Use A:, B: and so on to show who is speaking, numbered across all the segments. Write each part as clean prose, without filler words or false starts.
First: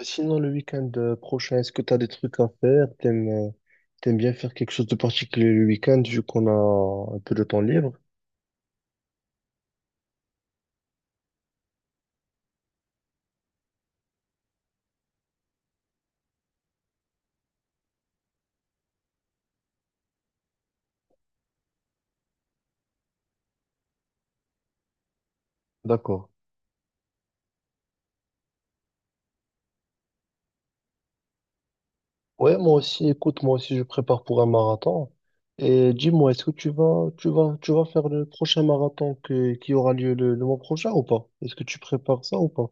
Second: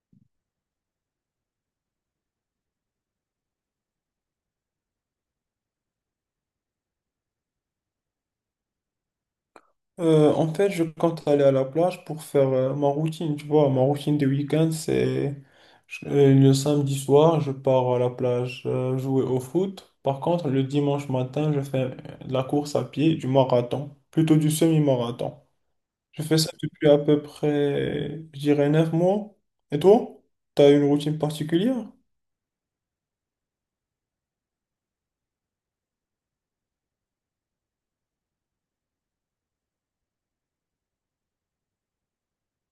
A: Sinon, le week-end prochain, est-ce que tu as des trucs à faire? T'aimes bien faire quelque chose de particulier le week-end vu qu'on a un peu de temps libre?
B: En fait, je compte aller à la plage pour faire ma routine, tu vois. Ma routine de week-end, c'est le samedi soir, je pars à la plage jouer au foot. Par contre, le dimanche matin, je fais de la course à pied, du marathon, plutôt du semi-marathon. Je
A: D'accord.
B: fais ça depuis à peu près, je dirais, 9 mois. Et toi? T'as une routine particulière?
A: Ouais, moi aussi, écoute, moi aussi, je prépare pour un marathon. Et dis-moi, est-ce que tu vas faire le prochain marathon qui aura lieu le mois prochain ou pas? Est-ce que tu prépares ça ou pas?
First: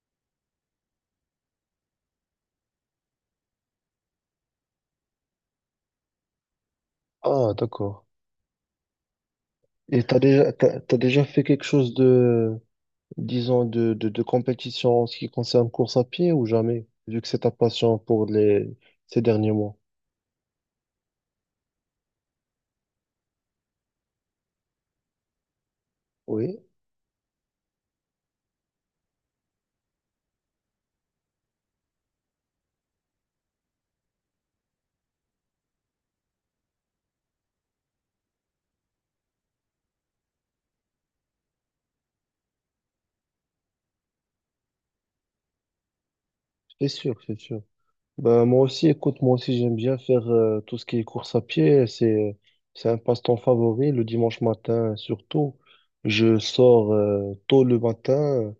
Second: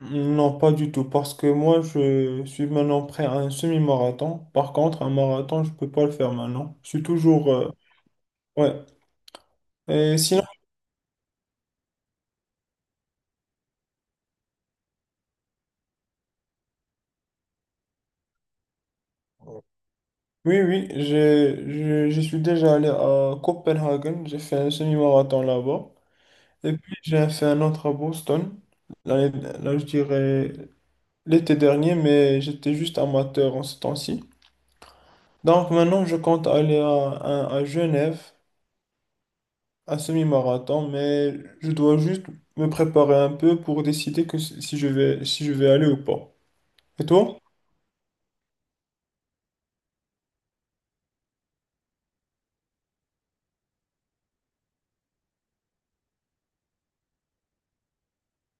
B: Non, pas du tout, parce que moi, je suis maintenant prêt à un semi-marathon. Par contre, un marathon, je peux pas le faire maintenant. Je suis toujours...
A: Ah, d'accord.
B: ouais.
A: Et
B: Et
A: t'as
B: sinon,
A: déjà, t'as, t'as déjà fait quelque chose de, disons, de compétition en ce qui concerne course à pied ou jamais, vu que c'est ta passion pour les, ces derniers mois?
B: oui, oui, je suis déjà allé à Copenhague, j'ai fait un semi-marathon là-bas.
A: Oui,
B: Et puis, j'ai fait un autre à Boston, l'année- là, je dirais l'été dernier, mais j'étais juste amateur en ce temps-ci. Donc maintenant, je compte aller à Genève, un semi-marathon, mais je dois juste me préparer un peu pour décider que si je vais, si je vais aller ou pas.
A: c'est
B: Et
A: sûr, c'est
B: toi?
A: sûr. Ben, moi aussi, écoute, moi aussi, j'aime bien faire tout ce qui est course à pied. C'est un passe-temps favori. Le dimanche matin, surtout, je sors tôt le matin,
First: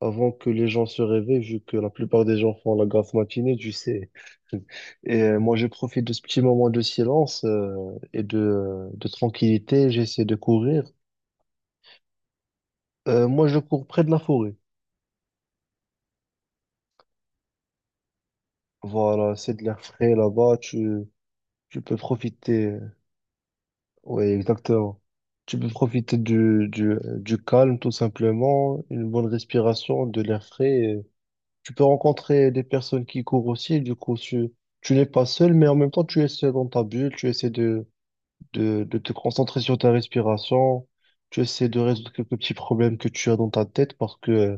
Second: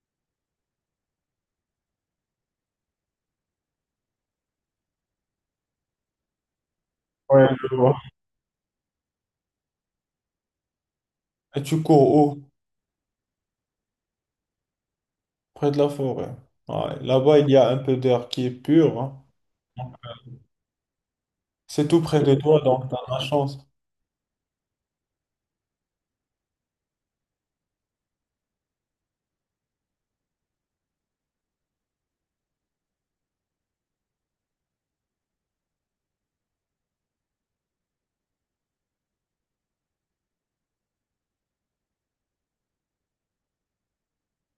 A: avant que les gens se réveillent, vu que la plupart des gens font la grasse matinée, tu sais. Et moi, je profite de ce petit moment de silence
B: Ouais, je vois.
A: et de tranquillité. J'essaie de courir.
B: Et tu cours où?
A: Moi, je cours près de la forêt.
B: Près de la forêt. Ouais. Là-bas, il y a un peu d'air qui est pur, hein.
A: Voilà, c'est de l'air frais là-bas. Tu
B: C'est
A: peux
B: tout près de toi,
A: profiter.
B: donc t'as de la chance.
A: Oui, exactement. Tu peux profiter du calme, tout simplement, une bonne respiration, de l'air frais. Tu peux rencontrer des personnes qui courent aussi, du coup, tu n'es pas seul, mais en même temps, tu essaies dans ta bulle, tu essaies de, de te concentrer sur ta respiration, tu essaies de résoudre quelques petits problèmes que tu as dans ta tête parce que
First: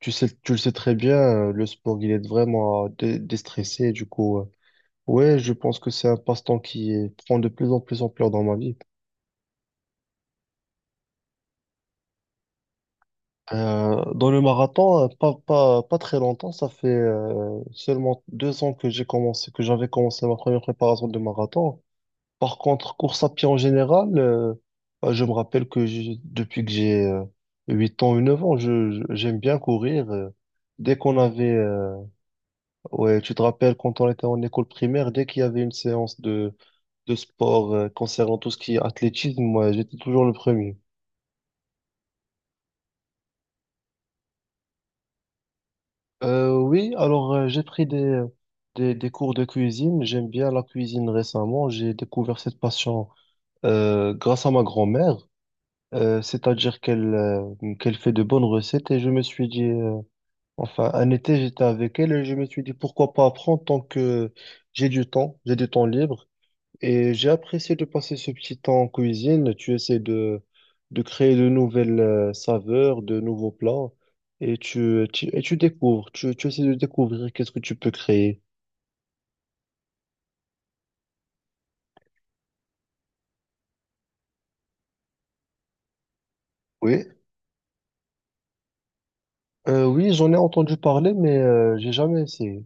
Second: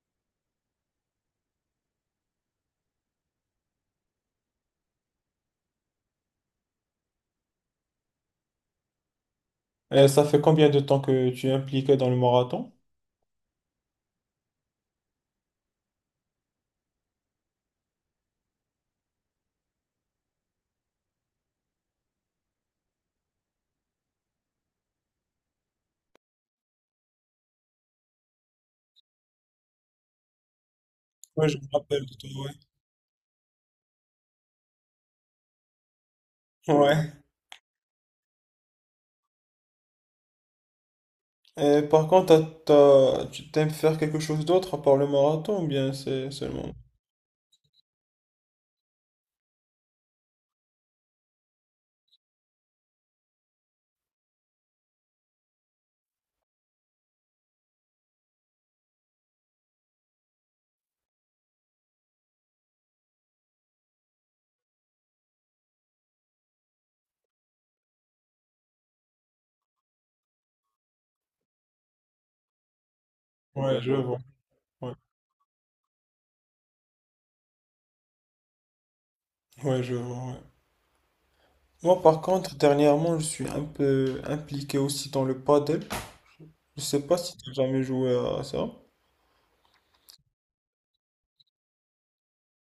A: tu sais, tu le sais très bien, le sport, il aide vraiment à déstresser, du coup, ouais, je pense que c'est un passe-temps prend de plus en plus ampleur dans ma vie.
B: Et ça fait combien de temps que tu es impliqué dans le marathon?
A: Dans le marathon, pas très longtemps, ça fait seulement 2 ans que j'ai commencé, que j'avais commencé ma première préparation de marathon. Par contre, course à pied en général, bah, je me rappelle depuis que j'ai 8 ans ou 9 ans, j'aime bien courir. Dès qu'on
B: Oui,
A: avait,
B: je me rappelle de toi,
A: ouais, tu te rappelles quand on était en école primaire, dès qu'il y avait une séance de,
B: ouais. Ouais.
A: de sport concernant tout ce qui est athlétisme, moi, j'étais toujours le premier.
B: Et par contre, tu t'aimes faire quelque chose d'autre à part le marathon ou bien c'est seulement...
A: Oui, alors j'ai pris des, des cours de cuisine. J'aime bien la cuisine récemment. J'ai découvert cette passion grâce à ma grand-mère. C'est-à-dire qu'elle fait de bonnes recettes et je me suis dit, enfin un été j'étais avec elle et je me suis dit pourquoi pas apprendre tant que j'ai du temps libre et j'ai apprécié de passer ce petit temps en cuisine. Tu essaies de créer de nouvelles saveurs, de nouveaux
B: Ouais,
A: plats
B: je vois.
A: et
B: Ouais,
A: tu découvres, tu essaies de découvrir qu'est-ce que tu peux créer.
B: ouais, je vois. Ouais. Moi, par contre, dernièrement, je suis un peu impliqué aussi dans le paddle. Je sais
A: Oui,
B: pas si tu as jamais joué à ça.
A: Oui j'en ai entendu parler mais j'ai jamais essayé.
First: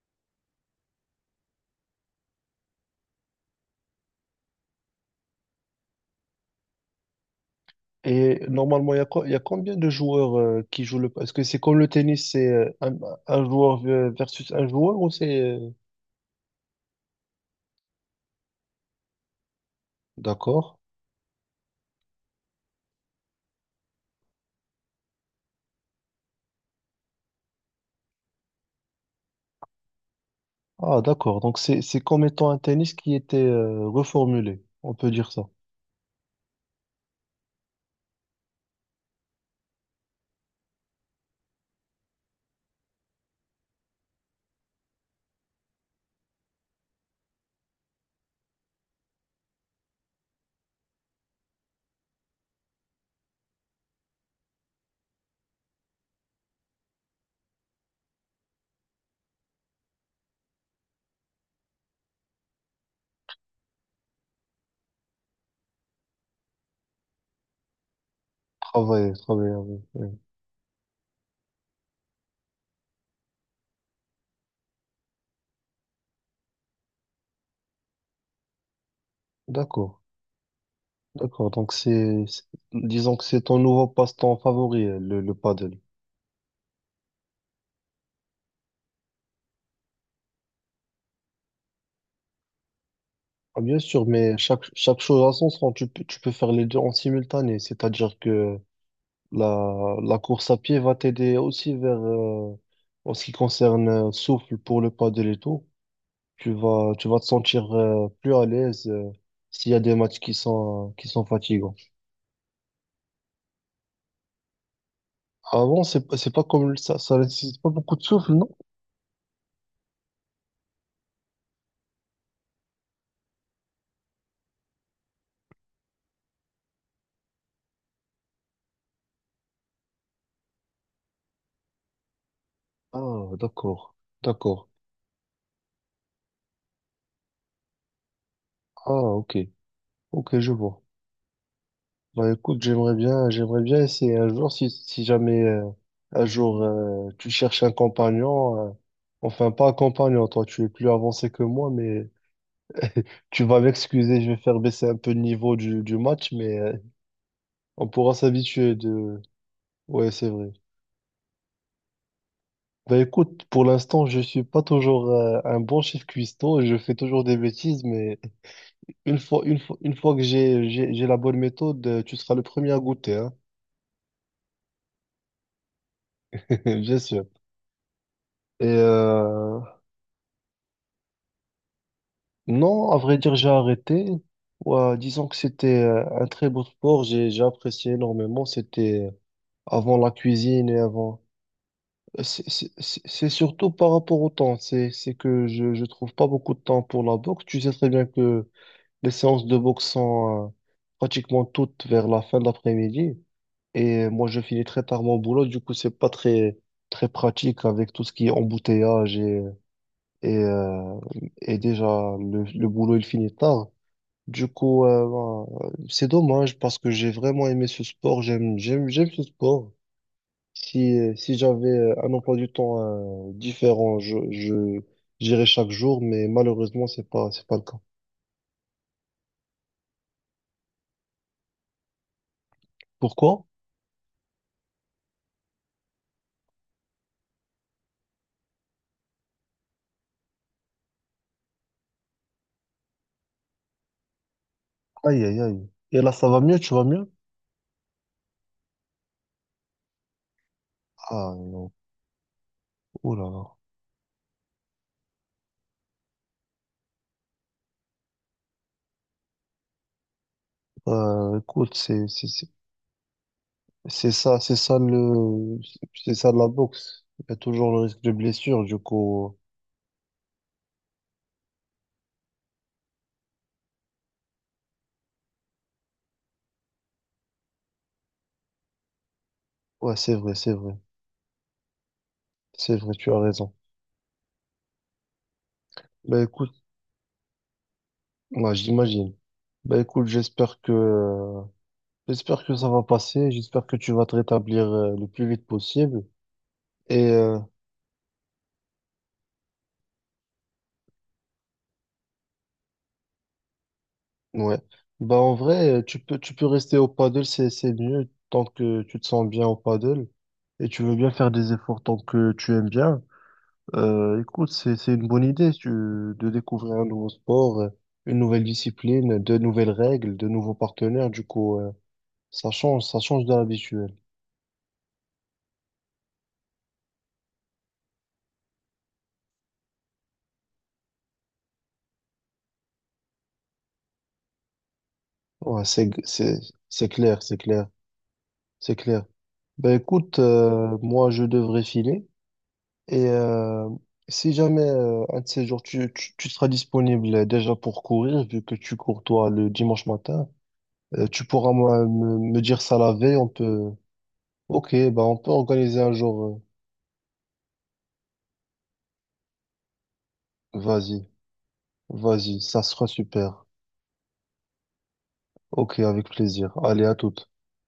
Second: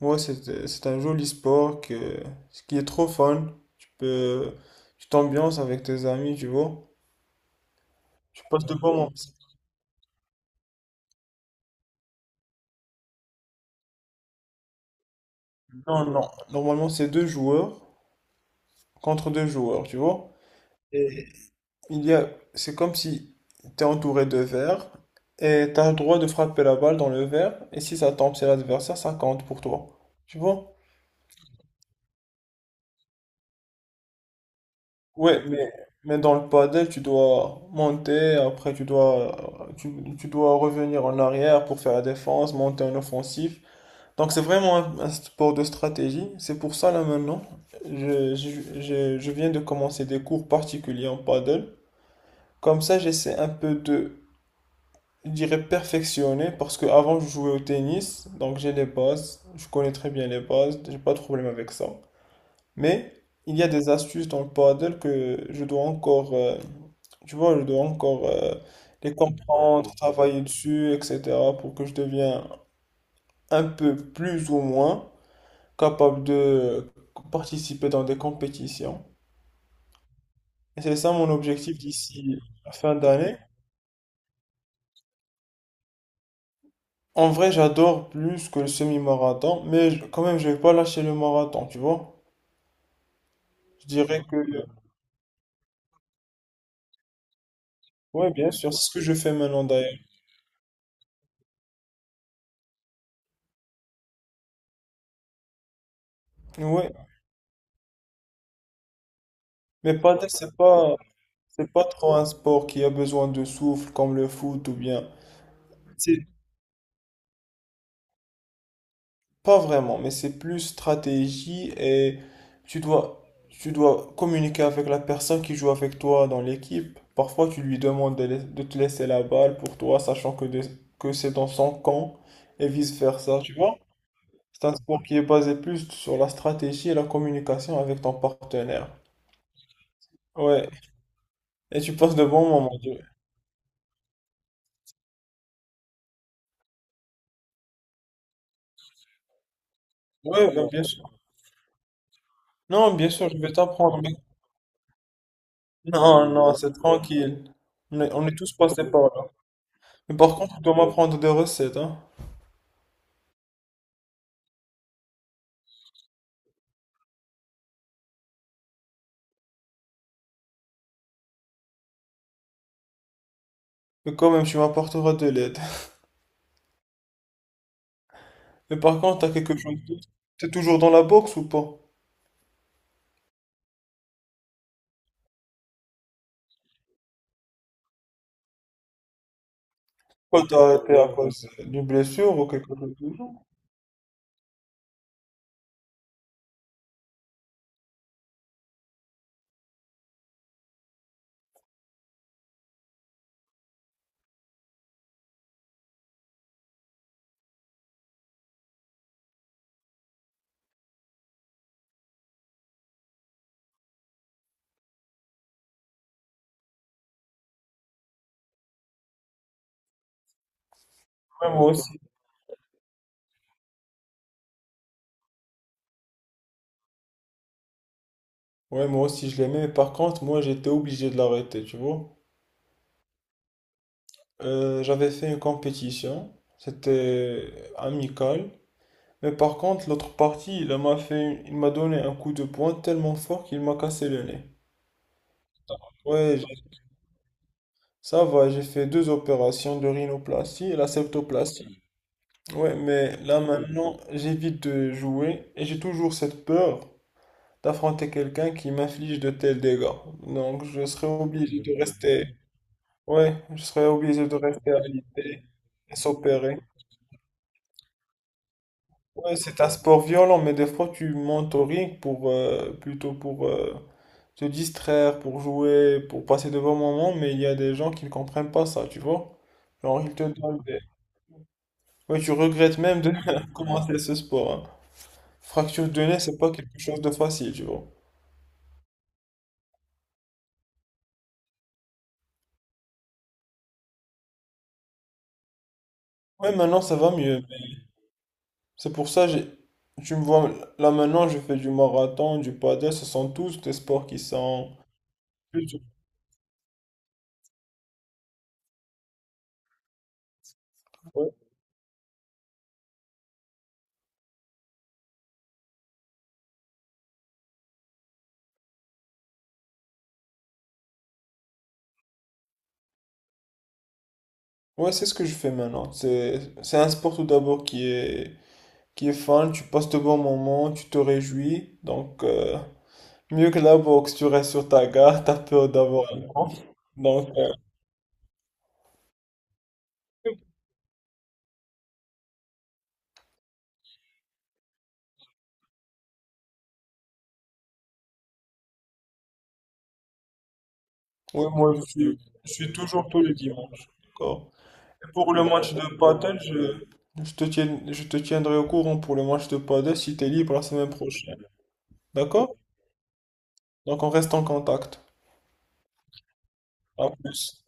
B: Ouais, c'est un joli sport que, ce qui est trop fun. Tu peux, tu t'ambiances avec tes amis, tu vois.
A: Et
B: Tu passes de
A: normalement,
B: bons
A: il y a,
B: moments.
A: il y a combien de joueurs qui jouent le. Est-ce que c'est comme le tennis, c'est un, joueur versus un joueur ou
B: Non, non. Normalement, c'est deux joueurs contre deux joueurs, tu vois.
A: D'accord.
B: Et il y a, c'est comme si tu es entouré de verres et tu as le droit de frapper la balle dans le verre. Et si ça tombe, c'est l'adversaire, ça compte pour toi. Tu vois?
A: Ah, d'accord. Donc, c'est comme étant un tennis qui était reformulé. On peut dire
B: Ouais,
A: ça.
B: mais dans le padel, tu dois monter, après tu dois revenir en arrière pour faire la défense, monter en offensif. Donc c'est vraiment un sport de stratégie. C'est pour ça là maintenant, je viens de commencer des cours particuliers en padel. Comme ça, j'essaie un peu de, je dirais, perfectionner parce que avant je jouais au tennis, donc j'ai les bases, je connais très bien les bases, j'ai pas de problème avec ça. Mais il y a des astuces dans le paddle que je dois encore, tu vois, je dois encore
A: Travailler,
B: les
A: travailler. Oui,
B: comprendre,
A: oui.
B: travailler dessus, etc. pour que je devienne un peu plus ou moins capable de participer dans des compétitions.
A: D'accord.
B: Et c'est ça mon
A: D'accord. Donc,
B: objectif d'ici la fin
A: disons que
B: d'année.
A: c'est ton nouveau passe-temps favori, le paddle.
B: En vrai, j'adore plus que le semi-marathon, mais quand même, je vais pas lâcher le marathon, tu vois.
A: Ah, bien
B: Je
A: sûr,
B: dirais
A: mais
B: que,
A: chaque chose à son sens, tu peux faire les deux en simultané. C'est-à-dire
B: ouais, bien
A: que
B: sûr, c'est ce que je fais maintenant d'ailleurs.
A: la course à pied va t'aider aussi en ce qui concerne souffle pour le paddle et tout. Tu vas,
B: Ouais,
A: tu vas te sentir plus à l'aise s'il y a des
B: mais
A: matchs
B: paddle,
A: qui
B: c'est
A: sont,
B: pas.
A: qui sont
B: C'est
A: fatigants.
B: pas trop un sport qui a besoin de souffle comme le foot ou bien.
A: Avant,
B: C'est
A: c'est pas comme ça nécessite pas beaucoup de souffle, non?
B: pas vraiment, mais c'est plus stratégie et tu dois, tu dois communiquer avec la personne qui joue avec toi dans l'équipe. Parfois, tu lui demandes de te laisser la balle pour toi, sachant que que c'est dans son camp et
A: Ah,
B: vice-versa, tu vois?
A: d'accord,
B: C'est
A: d'accord.
B: un sport qui est basé plus sur la stratégie et la communication avec ton partenaire.
A: Ah, ok, ok, je
B: Ouais,
A: vois.
B: et tu passes de
A: Bah
B: bons
A: écoute,
B: moments.
A: j'aimerais bien essayer un jour si jamais un jour tu cherches un compagnon, enfin pas un compagnon, toi
B: Ouais,
A: tu es
B: ouais, bien
A: plus
B: sûr.
A: avancé que moi, mais
B: Non, bien sûr, je
A: tu
B: vais
A: vas
B: t'apprendre.
A: m'excuser, je vais faire baisser un peu le niveau du
B: Non,
A: match,
B: non,
A: mais
B: c'est tranquille.
A: on pourra
B: On est tous
A: s'habituer
B: passés par
A: de.
B: là.
A: Ouais,
B: Mais
A: c'est
B: par
A: vrai.
B: contre, tu dois m'apprendre des recettes, hein.
A: Bah écoute, pour l'instant, je suis pas toujours un bon chef cuistot, je fais toujours des bêtises, mais une fois que j'ai la bonne méthode, tu seras le premier à goûter, hein.
B: Mais quand même, tu m'apporteras de l'aide.
A: Bien sûr. Et
B: Mais par contre, t'as quelque
A: euh,
B: chose d'autre? T'es toujours dans la boxe ou pas?
A: non, à vrai dire, j'ai arrêté. Ouais, disons que c'était un très beau sport, j'ai apprécié énormément, c'était avant la
B: Quoi, t'as
A: cuisine et
B: arrêté à
A: avant.
B: cause d'une blessure ou
A: C'est c'est-
B: quelque chose
A: c'est-
B: du
A: c'est
B: genre?
A: surtout par rapport au temps. C'est que je ne trouve pas beaucoup de temps pour la boxe. Tu sais très bien que les séances de boxe sont pratiquement toutes vers la fin de l'après-midi. Et moi, je finis très tard mon boulot. Du coup, c'est pas très, très pratique avec tout ce qui est embouteillage et, euh, et déjà le boulot, il finit tard. Du coup, c'est dommage parce que j'ai vraiment aimé ce sport. J'aime ce sport. Si
B: Ouais,
A: j'avais
B: moi aussi.
A: un emploi du temps différent, j'irais chaque jour, mais malheureusement, c'est pas le cas.
B: Ouais, moi aussi, je l'aimais, mais par contre, moi, j'étais obligé de l'arrêter, tu vois.
A: Pourquoi?
B: J'avais fait une compétition. C'était amical. Mais par contre, l'autre partie, il m'a donné un coup de poing tellement fort qu'il m'a cassé le nez.
A: Aïe, aïe, aïe. Et là, ça
B: Ouais,
A: va mieux, tu vas mieux?
B: ça va, j'ai fait deux opérations de rhinoplastie et la
A: Ah,
B: septoplastie. Ouais,
A: oh
B: mais
A: là
B: là
A: là.
B: maintenant, j'évite de jouer et j'ai toujours cette peur d'affronter quelqu'un qui m'inflige de tels dégâts. Donc, je serais obligé de
A: Écoute, c'est,
B: rester.
A: c'est, c'est
B: Ouais, je serais
A: c'est
B: obligé de
A: ça, c'est
B: rester
A: ça
B: alité
A: le,
B: et
A: c'est ça de la
B: s'opérer.
A: boxe. Il y a toujours le risque de blessure, du
B: Ouais,
A: coup.
B: c'est un sport violent, mais des fois tu montes au ring pour plutôt pour te distraire, pour jouer, pour passer de bons moments, mais il y a des gens qui ne comprennent pas ça, tu vois.
A: Ouais,
B: Genre, ils
A: c'est
B: te
A: vrai, c'est
B: donnent
A: vrai.
B: des- Oui, tu
A: C'est
B: regrettes
A: vrai,
B: même
A: tu
B: de
A: as raison.
B: commencer ce sport, hein. Fracture de nez,
A: Bah
B: c'est pas
A: écoute,
B: quelque chose de facile, tu vois.
A: ouais, j'imagine. Bah écoute, j'espère que ça va passer. J'espère que tu vas te rétablir le plus vite possible.
B: Ouais, maintenant ça
A: Et
B: va
A: euh,
B: mieux, mais c'est pour ça, j'ai... tu me vois là maintenant, je fais du marathon, du paddle, ce sont tous des sports qui
A: ouais,
B: sont.
A: bah en vrai, tu peux rester au paddle, c'est mieux tant que tu te sens bien au paddle et tu veux bien faire
B: Ouais,
A: des efforts tant que tu aimes bien. Écoute, c'est une bonne idée si tu, de découvrir un nouveau sport, une nouvelle discipline, de nouvelles règles, de nouveaux partenaires. Du coup, ça change de l'habituel.
B: ouais, c'est ce que je fais maintenant. C'est un sport tout d'abord qui est fun, tu passes de bons moments, tu te réjouis. Donc mieux que la boxe, tu restes sur ta garde, t'as
A: Ouais,
B: peur
A: c'est
B: d'avoir un
A: c'est
B: cramp.
A: c'est clair,
B: Donc
A: c'est clair, c'est clair. Bah écoute, moi je devrais filer. Et euh, Si jamais un de ces jours, tu seras disponible déjà pour courir, vu que tu cours toi le dimanche matin, tu
B: oui,
A: pourras
B: moi je
A: moi, me,
B: suis
A: me
B: je
A: dire
B: suis
A: ça la
B: toujours
A: veille,
B: tous
A: on
B: les
A: peut.
B: dimanches. D'accord.
A: Ok, bah on peut
B: Pour le match
A: organiser un
B: de paddle,
A: jour.
B: je te tiendrai au courant pour le match de paddle si tu es libre la semaine
A: Vas-y,
B: prochaine.
A: vas-y,
B: D'accord?
A: ça sera super.
B: Donc on reste en contact.
A: Ok, avec plaisir. Allez, à
B: À
A: toutes.
B: plus.